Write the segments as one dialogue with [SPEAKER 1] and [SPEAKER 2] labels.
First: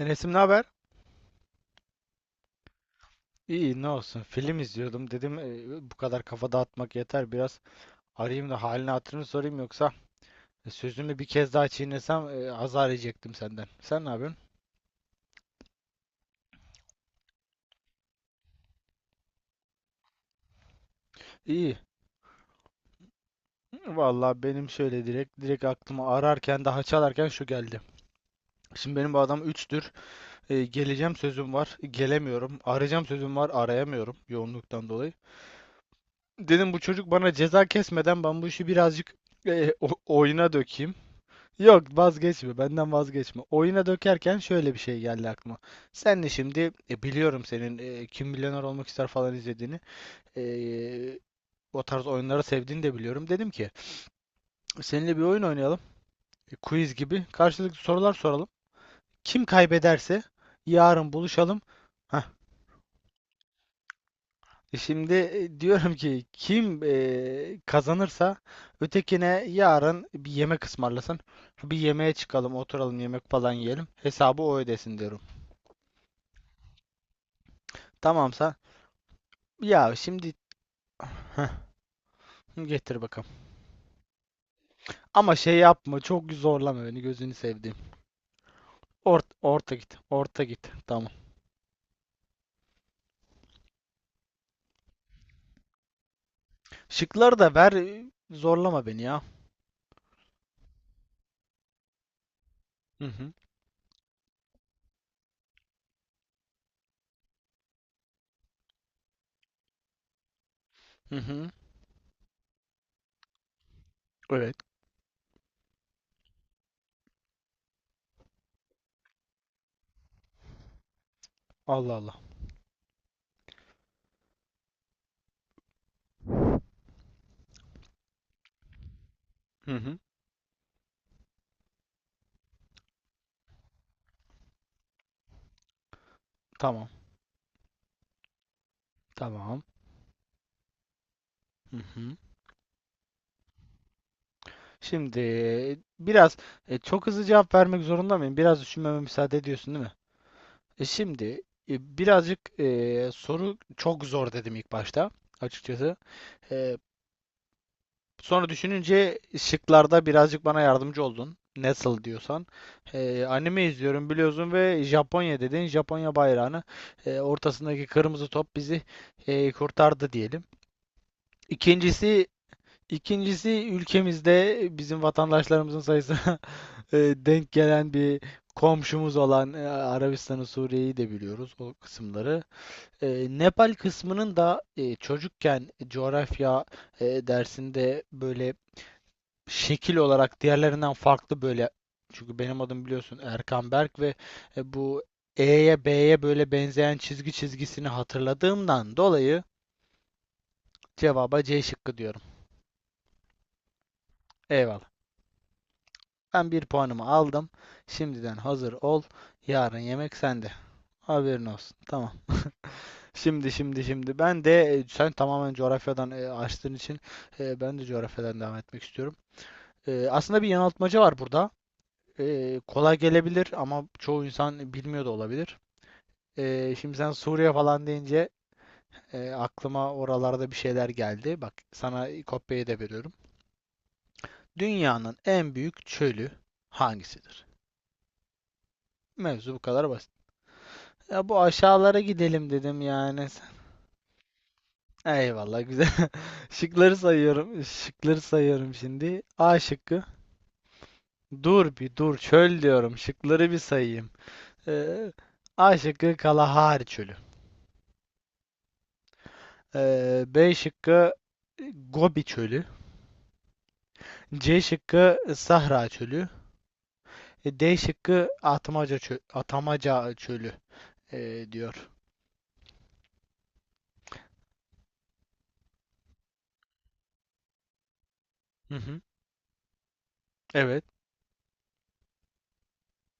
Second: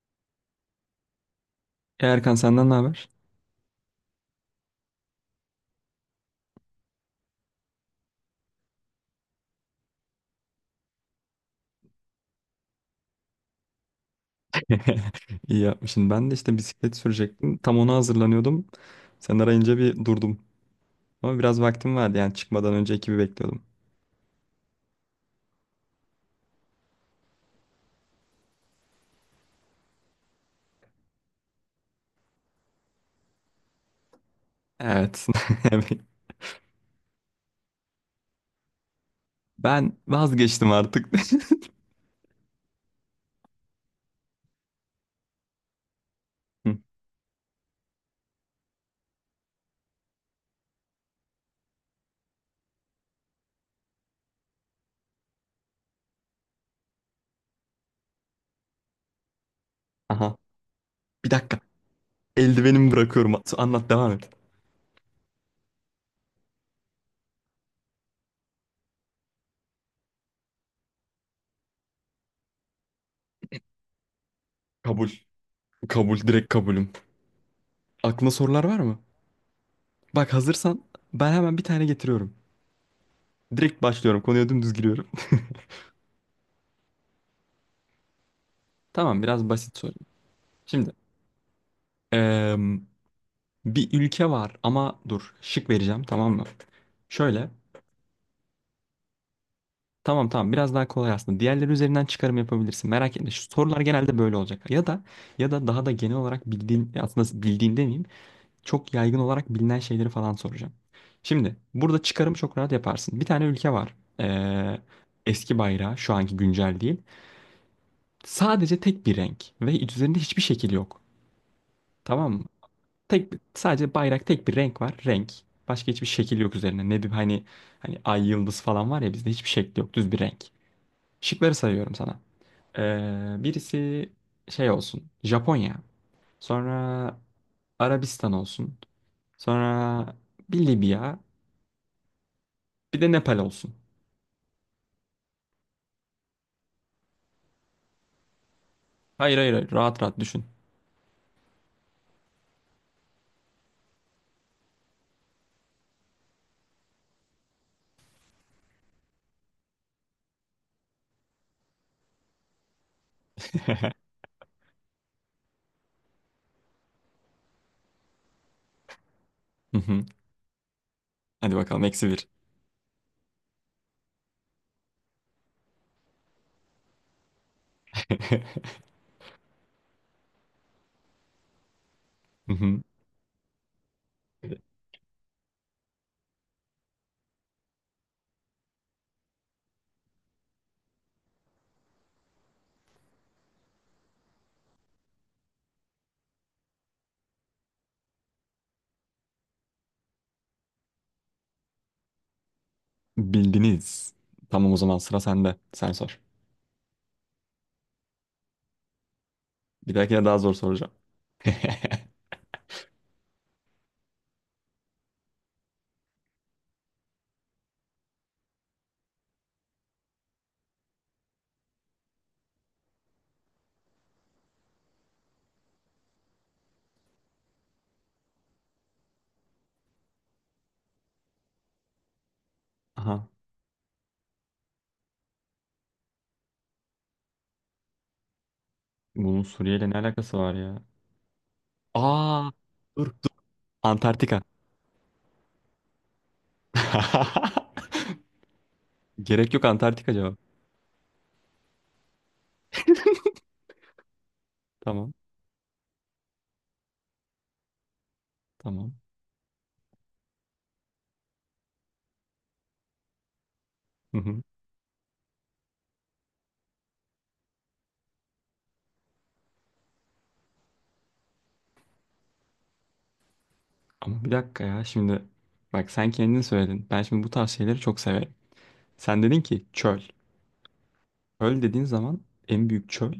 [SPEAKER 1] Enes'im ne haber?
[SPEAKER 2] Erkan senden ne haber?
[SPEAKER 1] İyi, ne olsun, film izliyordum, dedim bu kadar kafa dağıtmak yeter, biraz arayayım da halini hatırını sorayım, yoksa sözümü bir kez daha çiğnesem azar yiyecektim senden. Sen ne yapıyorsun?
[SPEAKER 2] İyi yapmışsın. Ben de işte bisiklet sürecektim. Tam ona hazırlanıyordum. Sen arayınca bir durdum. Ama biraz
[SPEAKER 1] İyi.
[SPEAKER 2] vaktim vardı yani çıkmadan önce ekibi bekliyordum.
[SPEAKER 1] Vallahi benim şöyle direkt aklıma, ararken daha çalarken şu geldi: şimdi benim bu adam 3'tür, geleceğim sözüm var, gelemiyorum; arayacağım sözüm var, arayamıyorum, yoğunluktan dolayı.
[SPEAKER 2] Evet.
[SPEAKER 1] Dedim, bu çocuk bana ceza kesmeden ben bu işi birazcık
[SPEAKER 2] Ben
[SPEAKER 1] oyuna
[SPEAKER 2] vazgeçtim
[SPEAKER 1] dökeyim.
[SPEAKER 2] artık.
[SPEAKER 1] Yok, vazgeçme. Benden vazgeçme. Oyuna dökerken şöyle bir şey geldi aklıma. Sen de şimdi,
[SPEAKER 2] Hı.
[SPEAKER 1] biliyorum, senin Kim Milyoner Olmak ister falan izlediğini. e, O tarz oyunları sevdiğini de biliyorum. Dedim ki seninle bir oyun oynayalım. E, quiz gibi. Karşılıklı sorular soralım. Kim kaybederse
[SPEAKER 2] Aha.
[SPEAKER 1] yarın
[SPEAKER 2] Bir dakika.
[SPEAKER 1] buluşalım. Hah.
[SPEAKER 2] Eldivenimi bırakıyorum. Anlat devam et.
[SPEAKER 1] Şimdi diyorum ki kim kazanırsa ötekine yarın bir yemek ısmarlasın. Bir yemeğe çıkalım, oturalım, yemek falan yiyelim. Hesabı o ödesin
[SPEAKER 2] Kabul.
[SPEAKER 1] diyorum.
[SPEAKER 2] Kabul. Direkt kabulüm. Aklına
[SPEAKER 1] Tamamsa.
[SPEAKER 2] sorular var mı?
[SPEAKER 1] Ya
[SPEAKER 2] Bak
[SPEAKER 1] şimdi.
[SPEAKER 2] hazırsan ben
[SPEAKER 1] Heh,
[SPEAKER 2] hemen bir tane getiriyorum.
[SPEAKER 1] getir bakalım.
[SPEAKER 2] Direkt başlıyorum. Konuya dümdüz giriyorum.
[SPEAKER 1] Ama şey yapma, çok zorlama beni, gözünü sevdiğim.
[SPEAKER 2] Tamam biraz
[SPEAKER 1] Orta
[SPEAKER 2] basit
[SPEAKER 1] git.
[SPEAKER 2] sorayım.
[SPEAKER 1] Orta git.
[SPEAKER 2] Şimdi.
[SPEAKER 1] Tamam.
[SPEAKER 2] eee Bir ülke var ama dur şık vereceğim tamam mı?
[SPEAKER 1] Şıkları
[SPEAKER 2] Şöyle.
[SPEAKER 1] da ver, zorlama beni ya.
[SPEAKER 2] Tamam tamam biraz daha kolay aslında. Diğerleri üzerinden çıkarım yapabilirsin.
[SPEAKER 1] Hı
[SPEAKER 2] Merak etme.
[SPEAKER 1] hı.
[SPEAKER 2] Şu sorular genelde böyle olacak. Ya da daha da genel olarak bildiğin aslında bildiğin demeyeyim. Çok yaygın olarak bilinen şeyleri falan soracağım.
[SPEAKER 1] Hı hı.
[SPEAKER 2] Şimdi burada çıkarım çok rahat yaparsın. Bir tane ülke var.
[SPEAKER 1] Evet.
[SPEAKER 2] Eski bayrağı şu anki güncel değil. Sadece tek bir renk ve üzerinde hiçbir şekil yok.
[SPEAKER 1] Allah Allah.
[SPEAKER 2] Tamam. Sadece bayrak tek bir renk var. Renk. Başka hiçbir şekil yok üzerine. Ne diyeyim hani hani ay yıldız falan var ya bizde hiçbir
[SPEAKER 1] Hı
[SPEAKER 2] şekli yok.
[SPEAKER 1] hı.
[SPEAKER 2] Düz bir renk. Şıkları sayıyorum sana. Birisi şey olsun. Japonya.
[SPEAKER 1] Tamam.
[SPEAKER 2] Sonra Arabistan olsun.
[SPEAKER 1] Tamam.
[SPEAKER 2] Sonra bir Libya.
[SPEAKER 1] Hı hı.
[SPEAKER 2] Bir de Nepal olsun.
[SPEAKER 1] Şimdi biraz, çok hızlı cevap vermek zorunda mıyım? Biraz düşünmeme müsaade
[SPEAKER 2] Hayır, hayır, hayır.
[SPEAKER 1] ediyorsun, değil mi?
[SPEAKER 2] Rahat rahat düşün.
[SPEAKER 1] Şimdi birazcık, soru çok zor dedim ilk başta, açıkçası. E, Sonra düşününce şıklarda birazcık bana yardımcı oldun, nasıl diyorsan. Anime izliyorum biliyorsun ve Japonya dedin. Japonya bayrağını, ortasındaki kırmızı top bizi
[SPEAKER 2] Hı hı.
[SPEAKER 1] kurtardı diyelim.
[SPEAKER 2] Hadi bakalım eksi
[SPEAKER 1] İkincisi
[SPEAKER 2] bir.
[SPEAKER 1] ikincisi, ülkemizde bizim vatandaşlarımızın sayısına denk gelen bir komşumuz olan Arabistan'ı, Suriye'yi de biliyoruz, o kısımları.
[SPEAKER 2] Hı hı.
[SPEAKER 1] E, Nepal kısmının da, çocukken coğrafya dersinde böyle şekil olarak diğerlerinden farklı, böyle, çünkü benim adım biliyorsun Erkan Berk ve bu E'ye B'ye böyle benzeyen çizgi çizgisini hatırladığımdan dolayı cevaba C şıkkı diyorum.
[SPEAKER 2] Bildiniz. Tamam o
[SPEAKER 1] Eyvallah.
[SPEAKER 2] zaman sıra sende. Sen sor.
[SPEAKER 1] Ben bir puanımı aldım. Şimdiden hazır ol. Yarın
[SPEAKER 2] Bir
[SPEAKER 1] yemek
[SPEAKER 2] dahakine daha
[SPEAKER 1] sende.
[SPEAKER 2] zor soracağım.
[SPEAKER 1] Haberin olsun. Tamam. Şimdi, ben de, sen tamamen coğrafyadan açtığın için ben de coğrafyadan devam etmek istiyorum. Aslında bir yanıltmaca var burada. Kolay gelebilir ama çoğu insan bilmiyor da olabilir. Şimdi sen Suriye falan deyince aklıma oralarda bir şeyler geldi. Bak, sana kopyayı da veriyorum.
[SPEAKER 2] Aha.
[SPEAKER 1] Dünyanın en büyük çölü hangisidir?
[SPEAKER 2] Bunun
[SPEAKER 1] Mevzu bu
[SPEAKER 2] Suriye
[SPEAKER 1] kadar
[SPEAKER 2] ile ne
[SPEAKER 1] basit.
[SPEAKER 2] alakası var ya?
[SPEAKER 1] Ya bu aşağılara gidelim
[SPEAKER 2] Aa,
[SPEAKER 1] dedim yani.
[SPEAKER 2] dur. Antarktika.
[SPEAKER 1] Eyvallah, güzel. Şıkları sayıyorum. Şıkları sayıyorum şimdi.
[SPEAKER 2] Gerek
[SPEAKER 1] A
[SPEAKER 2] yok
[SPEAKER 1] şıkkı.
[SPEAKER 2] Antarktika cevap.
[SPEAKER 1] Dur bir dur, çöl diyorum. Şıkları bir sayayım. Ee,
[SPEAKER 2] Tamam,
[SPEAKER 1] A şıkkı Kalahari Çölü.
[SPEAKER 2] tamam.
[SPEAKER 1] B şıkkı Gobi Çölü.
[SPEAKER 2] Hı hı.
[SPEAKER 1] C şıkkı Sahra Çölü. E, D şıkkı Atmaca çö Atamaca çölü diyor.
[SPEAKER 2] Ama bir dakika ya şimdi bak sen kendin söyledin. Ben şimdi bu tarz şeyleri çok severim.
[SPEAKER 1] Hı hı.
[SPEAKER 2] Sen dedin ki çöl.
[SPEAKER 1] Evet.
[SPEAKER 2] Çöl dediğin zaman en büyük çöl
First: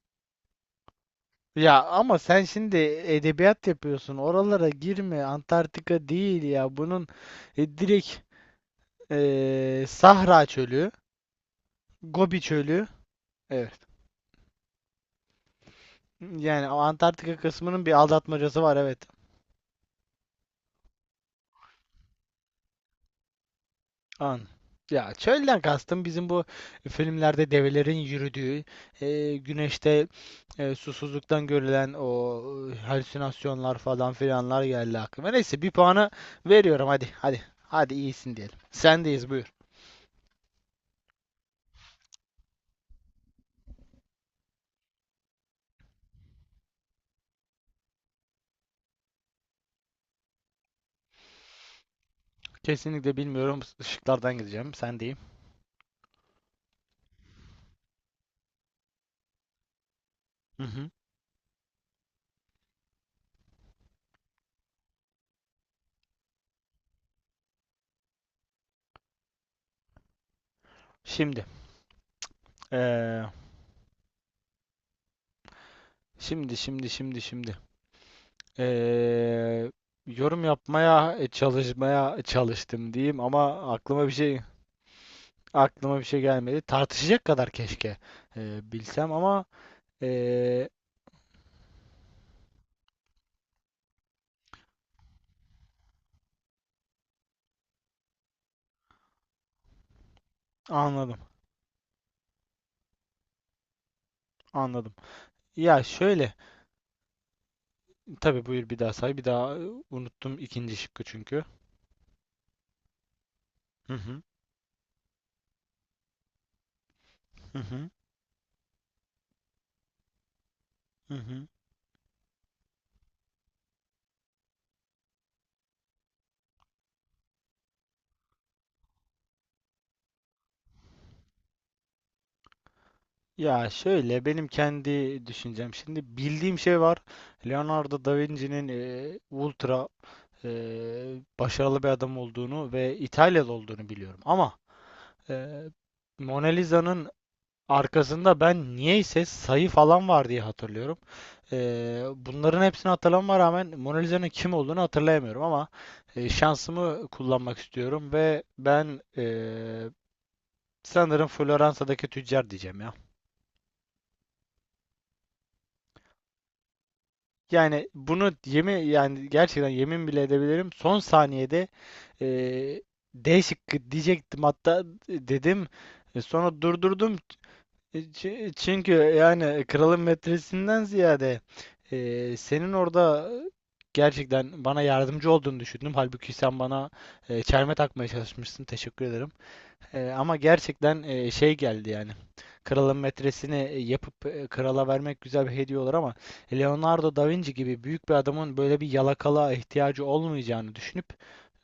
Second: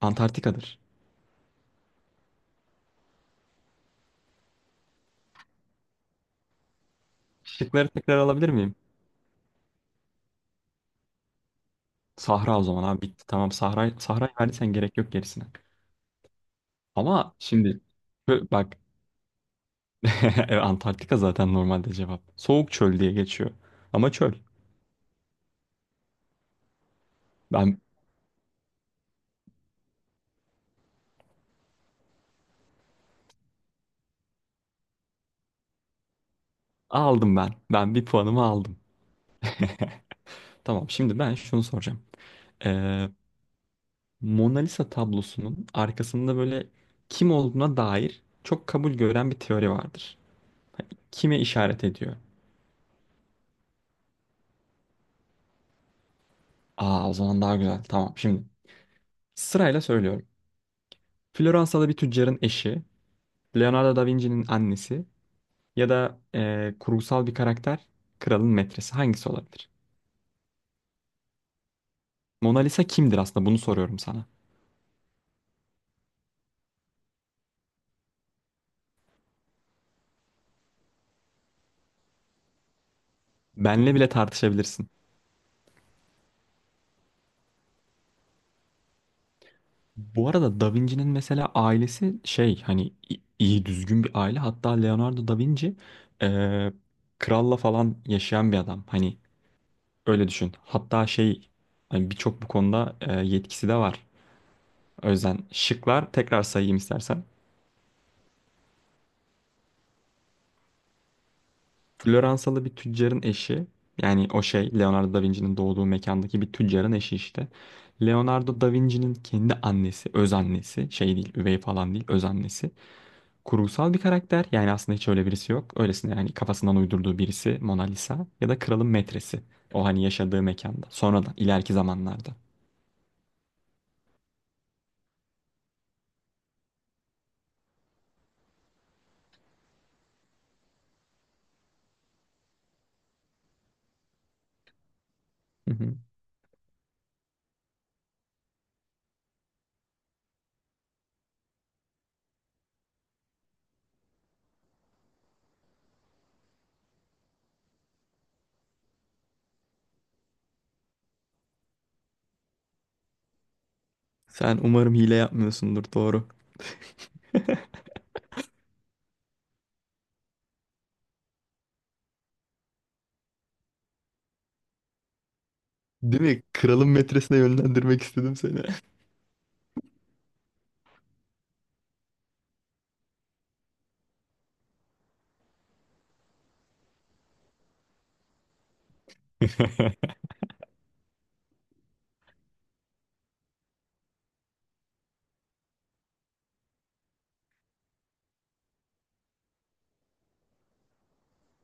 [SPEAKER 2] Antarktika'dır.
[SPEAKER 1] Ya ama sen şimdi edebiyat yapıyorsun. Oralara girme. Antarktika değil ya. Bunun
[SPEAKER 2] Şıkları
[SPEAKER 1] direkt
[SPEAKER 2] tekrar alabilir miyim?
[SPEAKER 1] Sahra çölü, Gobi
[SPEAKER 2] Sahra o zaman
[SPEAKER 1] çölü.
[SPEAKER 2] abi bitti. Tamam
[SPEAKER 1] Evet.
[SPEAKER 2] Sahra Sahra'yı verdiysen gerek yok gerisine.
[SPEAKER 1] Yani o Antarktika
[SPEAKER 2] Ama şimdi
[SPEAKER 1] kısmının bir aldatmacası var,
[SPEAKER 2] bak
[SPEAKER 1] evet.
[SPEAKER 2] evet, Antarktika zaten normalde cevap. Soğuk çöl diye geçiyor. Ama çöl.
[SPEAKER 1] An. Ya çölden kastım bizim bu filmlerde
[SPEAKER 2] Ben
[SPEAKER 1] develerin yürüdüğü, güneşte susuzluktan görülen o halüsinasyonlar falan filanlar geldi aklıma. Neyse, bir puanı veriyorum, hadi
[SPEAKER 2] aldım
[SPEAKER 1] hadi.
[SPEAKER 2] ben.
[SPEAKER 1] Hadi,
[SPEAKER 2] Ben bir
[SPEAKER 1] iyisin
[SPEAKER 2] puanımı
[SPEAKER 1] diyelim.
[SPEAKER 2] aldım.
[SPEAKER 1] Sendeyiz, buyur.
[SPEAKER 2] Tamam şimdi ben şunu soracağım. Ee, Mona Lisa tablosunun arkasında böyle kim olduğuna dair çok kabul gören bir teori vardır. Kime işaret ediyor?
[SPEAKER 1] Kesinlikle bilmiyorum. Işıklardan gideceğim. Sendeyim.
[SPEAKER 2] Aa o zaman daha güzel. Tamam şimdi sırayla söylüyorum.
[SPEAKER 1] Hı hı.
[SPEAKER 2] Floransalı bir tüccarın eşi, Leonardo da Vinci'nin annesi ya da kurgusal bir karakter, kralın metresi, hangisi olabilir?
[SPEAKER 1] Şimdi.
[SPEAKER 2] Mona Lisa kimdir
[SPEAKER 1] e,
[SPEAKER 2] aslında bunu soruyorum sana.
[SPEAKER 1] şimdi. E, Yorum yapmaya çalışmaya çalıştım diyeyim ama
[SPEAKER 2] Benle
[SPEAKER 1] aklıma
[SPEAKER 2] bile
[SPEAKER 1] bir şey.
[SPEAKER 2] tartışabilirsin.
[SPEAKER 1] Aklıma bir şey gelmedi. Tartışacak kadar keşke bilsem ama
[SPEAKER 2] Bu arada
[SPEAKER 1] e,
[SPEAKER 2] Da Vinci'nin mesela ailesi şey hani iyi düzgün bir aile. Hatta Leonardo Da Vinci eee, kralla falan yaşayan bir adam. Hani öyle düşün. Hatta
[SPEAKER 1] anladım.
[SPEAKER 2] şey hani birçok bu konuda yetkisi de var.
[SPEAKER 1] Anladım.
[SPEAKER 2] O yüzden
[SPEAKER 1] Ya
[SPEAKER 2] şıklar
[SPEAKER 1] şöyle.
[SPEAKER 2] tekrar sayayım istersen.
[SPEAKER 1] Tabii, buyur, bir daha say. Bir daha, unuttum ikinci şıkkı çünkü.
[SPEAKER 2] Floransalı bir tüccarın eşi.
[SPEAKER 1] Hı hı.
[SPEAKER 2] Yani o şey Leonardo Da Vinci'nin doğduğu mekandaki bir tüccarın eşi işte.
[SPEAKER 1] Hı hı.
[SPEAKER 2] Leonardo Da Vinci'nin kendi annesi, öz annesi
[SPEAKER 1] Hı
[SPEAKER 2] şey değil,
[SPEAKER 1] hı.
[SPEAKER 2] üvey falan değil, öz annesi. Kurgusal bir karakter. Yani aslında hiç öyle birisi yok. Öylesine yani kafasından uydurduğu birisi Mona Lisa ya da kralın metresi. O hani yaşadığı mekanda. Sonradan ileriki zamanlarda.
[SPEAKER 1] Ya şöyle, benim kendi düşüncem. Şimdi bildiğim şey var. Leonardo da Vinci'nin ultra e, başarılı bir adam olduğunu ve İtalyalı olduğunu biliyorum. Ama e,
[SPEAKER 2] Hı hı.
[SPEAKER 1] Mona Lisa'nın arkasında ben niyeyse sayı falan var diye hatırlıyorum. Bunların hepsini hatırlamama rağmen Mona Lisa'nın kim olduğunu hatırlayamıyorum ama şansımı kullanmak istiyorum ve ben, sanırım Floransa'daki tüccar diyeceğim ya.
[SPEAKER 2] Sen umarım hile yapmıyorsundur doğru.
[SPEAKER 1] Yani bunu yemin, yani gerçekten yemin bile edebilirim. Son saniyede e, D şıkkı diyecektim hatta, dedim,
[SPEAKER 2] Değil mi?
[SPEAKER 1] sonra
[SPEAKER 2] Kralın
[SPEAKER 1] durdurdum.
[SPEAKER 2] metresine yönlendirmek istedim seni.
[SPEAKER 1] Çünkü yani kralın metresinden ziyade senin orada gerçekten bana yardımcı olduğunu düşündüm. Halbuki sen bana çelme takmaya çalışmışsın. Teşekkür ederim. Ama gerçekten şey geldi yani. Kralın metresini yapıp krala vermek güzel bir hediye olur ama Leonardo da Vinci gibi büyük bir adamın böyle bir yalakalığa ihtiyacı olmayacağını düşünüp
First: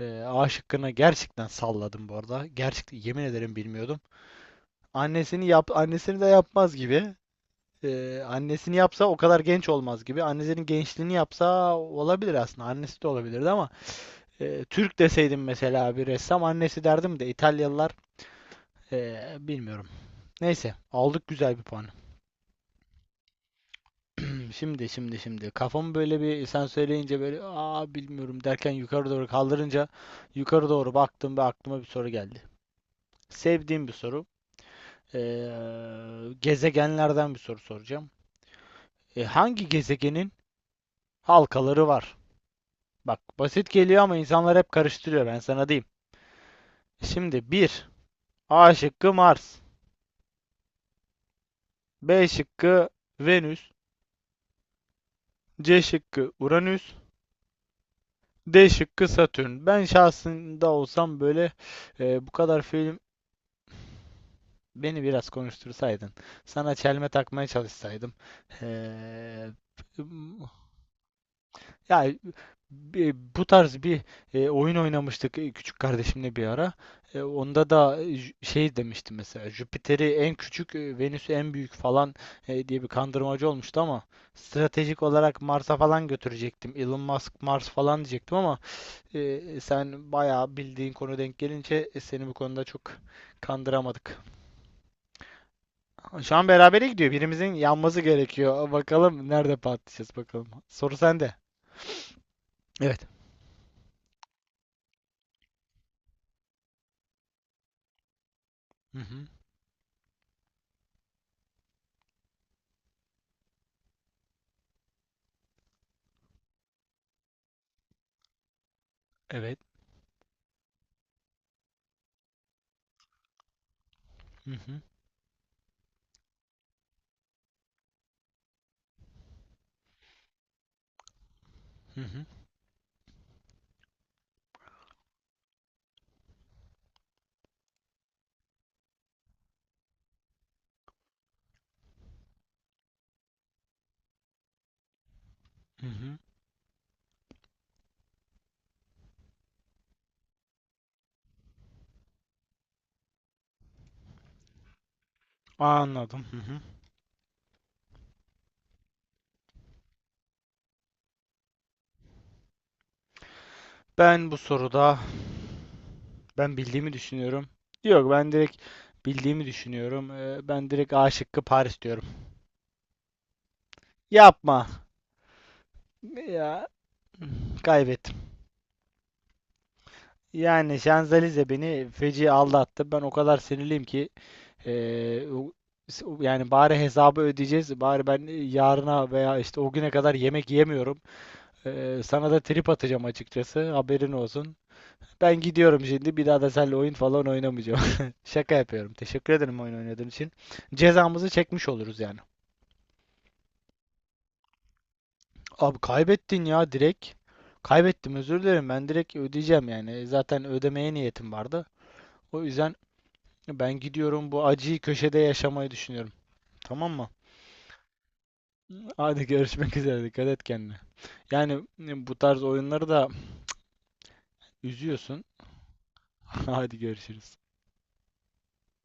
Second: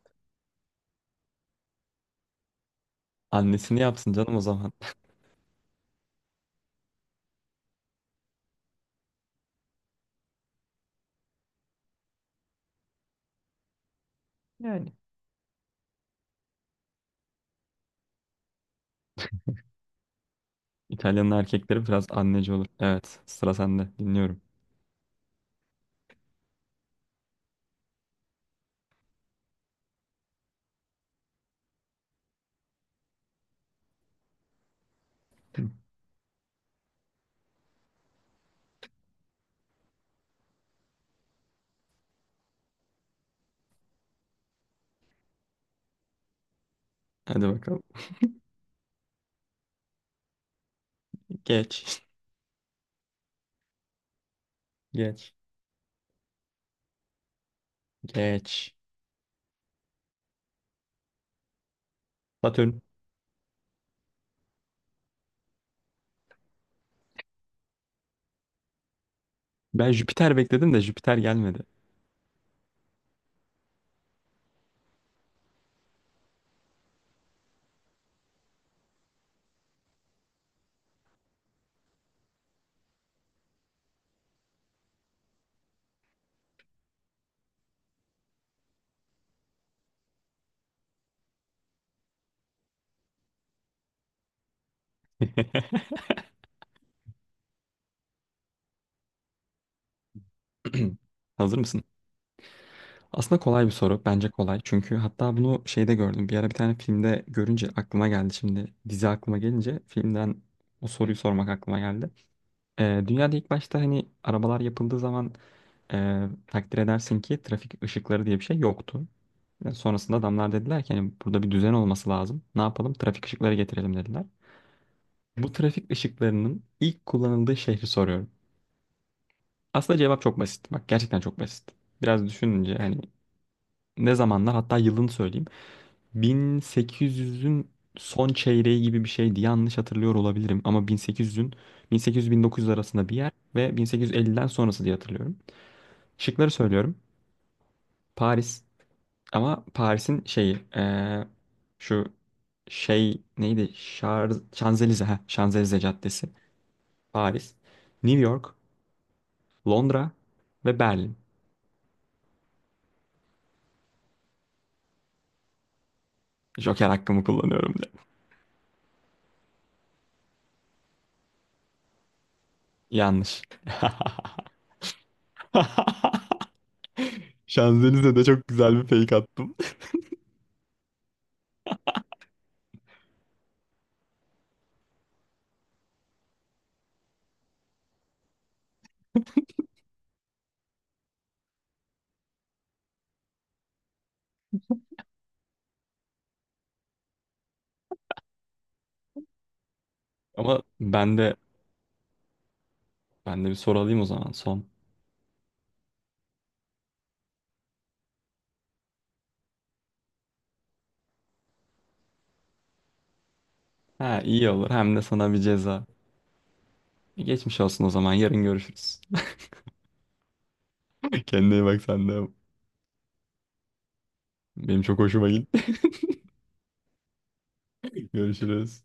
[SPEAKER 1] A şıkkını gerçekten salladım bu arada. Gerçekten yemin ederim,
[SPEAKER 2] Annesini
[SPEAKER 1] bilmiyordum.
[SPEAKER 2] yapsın canım o zaman.
[SPEAKER 1] Annesini yap, annesini de yapmaz gibi. Annesini yapsa o kadar genç olmaz gibi. Annesinin gençliğini yapsa olabilir aslında. Annesi de olabilirdi ama
[SPEAKER 2] Yani.
[SPEAKER 1] Türk deseydim mesela bir ressam annesi derdim de İtalyalılar, bilmiyorum. Neyse, aldık
[SPEAKER 2] İtalyan'ın
[SPEAKER 1] güzel bir
[SPEAKER 2] erkekleri
[SPEAKER 1] puanı.
[SPEAKER 2] biraz anneci olur. Evet, sıra sende. Dinliyorum.
[SPEAKER 1] Hmm. Şimdi kafamı böyle bir, sen söyleyince, böyle "aa bilmiyorum" derken yukarı doğru kaldırınca yukarı doğru baktım ve aklıma bir soru geldi. Sevdiğim bir soru. Ee,
[SPEAKER 2] Hı.
[SPEAKER 1] gezegenlerden bir soru soracağım. E, hangi gezegenin halkaları var? Bak basit geliyor ama insanlar hep karıştırıyor, ben sana diyeyim.
[SPEAKER 2] Hadi
[SPEAKER 1] Şimdi
[SPEAKER 2] bakalım.
[SPEAKER 1] bir, A şıkkı Mars.
[SPEAKER 2] Geç.
[SPEAKER 1] B şıkkı Venüs.
[SPEAKER 2] Geç.
[SPEAKER 1] C şıkkı Uranüs. D
[SPEAKER 2] Geç.
[SPEAKER 1] şıkkı Satürn. Ben şahsında olsam böyle, bu kadar
[SPEAKER 2] Satürn.
[SPEAKER 1] film beni biraz konuştursaydın. Sana çelme takmaya çalışsaydım. e,
[SPEAKER 2] Ben Jüpiter bekledim de Jüpiter gelmedi.
[SPEAKER 1] Ya bu tarz bir oyun oynamıştık küçük kardeşimle bir ara. Onda da şey demişti mesela: Jüpiter'i en küçük, Venüs'ü en büyük falan diye bir kandırmacı olmuştu ama stratejik olarak Mars'a falan götürecektim. Elon Musk, Mars falan diyecektim ama sen bayağı bildiğin konu denk gelince seni bu konuda çok kandıramadık. Şu an berabere gidiyor. Birimizin yanması gerekiyor. Bakalım nerede patlayacağız, bakalım. Soru sende.
[SPEAKER 2] Hazır mısın?
[SPEAKER 1] Evet.
[SPEAKER 2] Aslında kolay bir soru. Bence kolay. Çünkü hatta bunu şeyde gördüm. Bir ara bir tane filmde görünce aklıma geldi. Şimdi
[SPEAKER 1] Hı
[SPEAKER 2] dizi
[SPEAKER 1] hı.
[SPEAKER 2] aklıma gelince filmden o soruyu sormak aklıma geldi. Dünyada ilk başta hani arabalar yapıldığı zaman takdir edersin ki trafik ışıkları diye bir şey yoktu.
[SPEAKER 1] Evet.
[SPEAKER 2] Yani sonrasında adamlar dediler ki hani burada bir düzen olması lazım. Ne yapalım? Trafik ışıkları getirelim dediler.
[SPEAKER 1] Hı hı.
[SPEAKER 2] Bu trafik ışıklarının ilk kullanıldığı şehri soruyorum. Aslında cevap çok basit. Bak gerçekten çok basit.
[SPEAKER 1] Hı hı.
[SPEAKER 2] Biraz düşününce hani ne zamanlar hatta yılını söyleyeyim. 1800'ün son çeyreği gibi bir şeydi. Yanlış hatırlıyor olabilirim ama 1800'ün 1800-1900 arasında bir yer ve 1850'den sonrası diye hatırlıyorum.
[SPEAKER 1] Hı hı.
[SPEAKER 2] Şıkları söylüyorum. Paris ama Paris'in şeyi şu şey neydi? Şanzelize ha Şanzelize
[SPEAKER 1] Anladım.
[SPEAKER 2] Caddesi.
[SPEAKER 1] Hı hı.
[SPEAKER 2] Paris, New York, Londra ve Berlin.
[SPEAKER 1] Ben bu soruda, ben
[SPEAKER 2] Joker
[SPEAKER 1] bildiğimi
[SPEAKER 2] hakkımı
[SPEAKER 1] düşünüyorum.
[SPEAKER 2] kullanıyorum diye.
[SPEAKER 1] Yok, ben direkt bildiğimi düşünüyorum. Ben direkt A şıkkı Paris diyorum.
[SPEAKER 2] Yanlış.
[SPEAKER 1] Yapma. Ya kaybettim.
[SPEAKER 2] Şanzelize'de çok güzel bir fake attım.
[SPEAKER 1] Yani Şanzelize beni feci aldattı. Ben o kadar sinirliyim ki, ee, o- yani bari hesabı ödeyeceğiz. Bari ben yarına veya işte o güne kadar yemek yemiyorum. Sana da trip atacağım, açıkçası. Haberin olsun. Ben gidiyorum şimdi. Bir daha da seninle oyun falan oynamayacağım. Şaka yapıyorum. Teşekkür ederim oyun oynadığın için.
[SPEAKER 2] Ama ben
[SPEAKER 1] Cezamızı
[SPEAKER 2] de
[SPEAKER 1] çekmiş oluruz yani.
[SPEAKER 2] ben de bir soru alayım o zaman son.
[SPEAKER 1] Abi kaybettin ya direkt. Kaybettim, özür dilerim. Ben direkt ödeyeceğim yani. Zaten ödemeye niyetim vardı. O yüzden ben
[SPEAKER 2] Ha
[SPEAKER 1] gidiyorum, bu
[SPEAKER 2] iyi olur
[SPEAKER 1] acıyı
[SPEAKER 2] hem de
[SPEAKER 1] köşede
[SPEAKER 2] sana bir
[SPEAKER 1] yaşamayı
[SPEAKER 2] ceza.
[SPEAKER 1] düşünüyorum. Tamam mı?
[SPEAKER 2] Geçmiş olsun o zaman yarın görüşürüz.
[SPEAKER 1] Hadi görüşmek üzere. Dikkat et kendine.
[SPEAKER 2] Kendine
[SPEAKER 1] Yani
[SPEAKER 2] iyi bak sen
[SPEAKER 1] bu
[SPEAKER 2] de.
[SPEAKER 1] tarz oyunları da
[SPEAKER 2] Benim çok
[SPEAKER 1] üzüyorsun.
[SPEAKER 2] hoşuma gitti.
[SPEAKER 1] Hadi görüşürüz.
[SPEAKER 2] Görüşürüz.